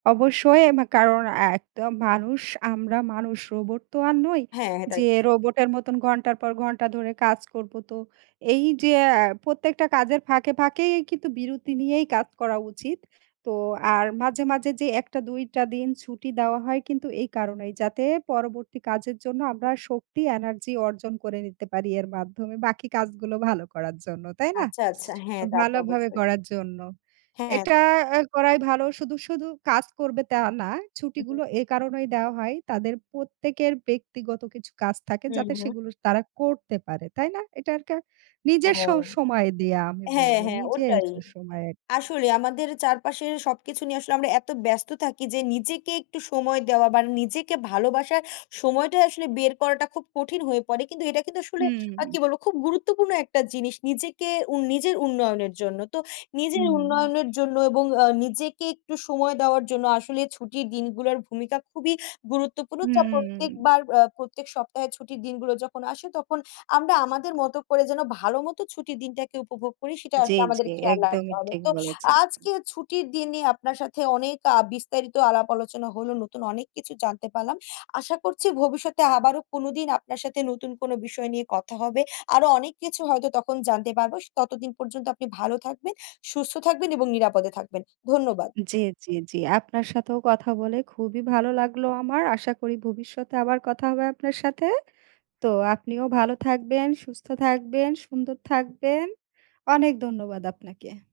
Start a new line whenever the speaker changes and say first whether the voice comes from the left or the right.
right: অবশ্যই, মা কারণ এ একদম মানুষ, আমরা মানুষ রোবট তো আর নই
left: হ্যাঁ, তা
right: যে রোবটের মতন ঘন্টার পর ঘন্টা ধরে কাজ করব তো। এই যে আ প্রত্যেকটা কাজের ফাঁকে, ফাঁকেই কিন্তু বিরতি নিয়েই কাজ করা উচিত। তো আর মাঝে, মাঝে যে ১ টা ২ টা দিন ছুটি দেওয়া হয় কিন্তু এই কারণেই যাতে পরবর্তী কাজের জন্য আমরা শক্তি energy অর্জন করে নিতে পারি এর মাধ্যমে বাকি কাজগুলো ভালো করার জন্য। তাই না?
left: আচ্ছা, আচ্ছা হ্যাঁ, তা তো
right: ভালোভাবে
left: অবশ্যই।
right: করার জন্য।
left: হ্যাঁ।
right: এটা করাই ভালো। শুধু, শুধু কাজ করবে তা না।
left: উ
right: ছুটিগুলো
left: হু।
right: এ কারণেই দেওয়া হয় তাদের প্রত্যেকের ব্যক্তিগত কিছু কাজ থাকে
left: হুম,
right: যাতে
left: হু।
right: সেগুলো তারা করতে পারে। তাই না? এটা আর কা নিজের স
left: হুম।
right: সময় দিয়ে আমি
left: হ্যাঁ,
right: বলব
left: হ্যাঁ
right: নিজের
left: ওটাই।
right: সময় আরকি।
left: আসলে আমাদের চারপাশের সবকিছু নিয়ে আসলে আমরা এত ব্যস্ত থাকি যে নিজেকে একটু সময় দেওয়া বা নিজেকে ভালোবাসার সময়টা আসলে বের করাটা খুব কঠিন হয়ে পড়ে। কিন্তু এটা কিন্তু আসলে আ
right: হুম।
left: কি বলব খুব গুরুত্বপূর্ণ একটা জিনিস নিজেকে উ নিজের উন্নয়নের জন্য। তো নিজের
right: হুম, হুম।
left: উন্নয়নের জন্য এবং আ নিজেকে একটু সময় দেওয়ার জন্য আসলে ছুটির দিনগুলোর ভূমিকা খুবই গুরুত্বপূর্ণ। যা
right: হুম।
left: প্রত্যেকবার আ প্রত্যেক সপ্তাহে ছুটির দিনগুলো যখন আসে তখন আমরা আমাদের মতো করে যেন ভালোমতো ছুটির দিনটাকে উপভোগ করি সেটা
right: জি,
left: আসলে
right: জি
left: আমাদের খেয়াল
right: একদমই
left: রাখতে হবে।
right: ঠিক
left: তো
right: বলেছেন।
left: আজকে ছুটির দিন নিয়ে আপনার সাথে অনেক আ বিস্তারিত আলাপ আলোচনা হলো। নতুন অনেক কিছু জানতে পারলাম। আশা করছি ভবিষ্যতে আবারও কোনোদিন আপনার সাথে নতুন কোনো বিষয় নিয়ে কথা হবে। আরও অনেক কিছু হয়তো তখন জানতে পারবো। স ততদিন পর্যন্ত আপনি ভালো থাকবেন, সুস্থ থাকবেন এবং নিরাপদে থাকবেন। ধন্যবাদ।
right: জি, জি, জি আপনার সাথেও কথা বলে খুবই ভালো লাগলো আমার। আশা করি ভবিষ্যতে আবার কথা হবে আপনার সাথে। তো আপনিও ভালো থাকবেন, সুস্থ থাকবেন, সুন্দর থাকবেন। অনেক ধন্যবাদ আপনাকে।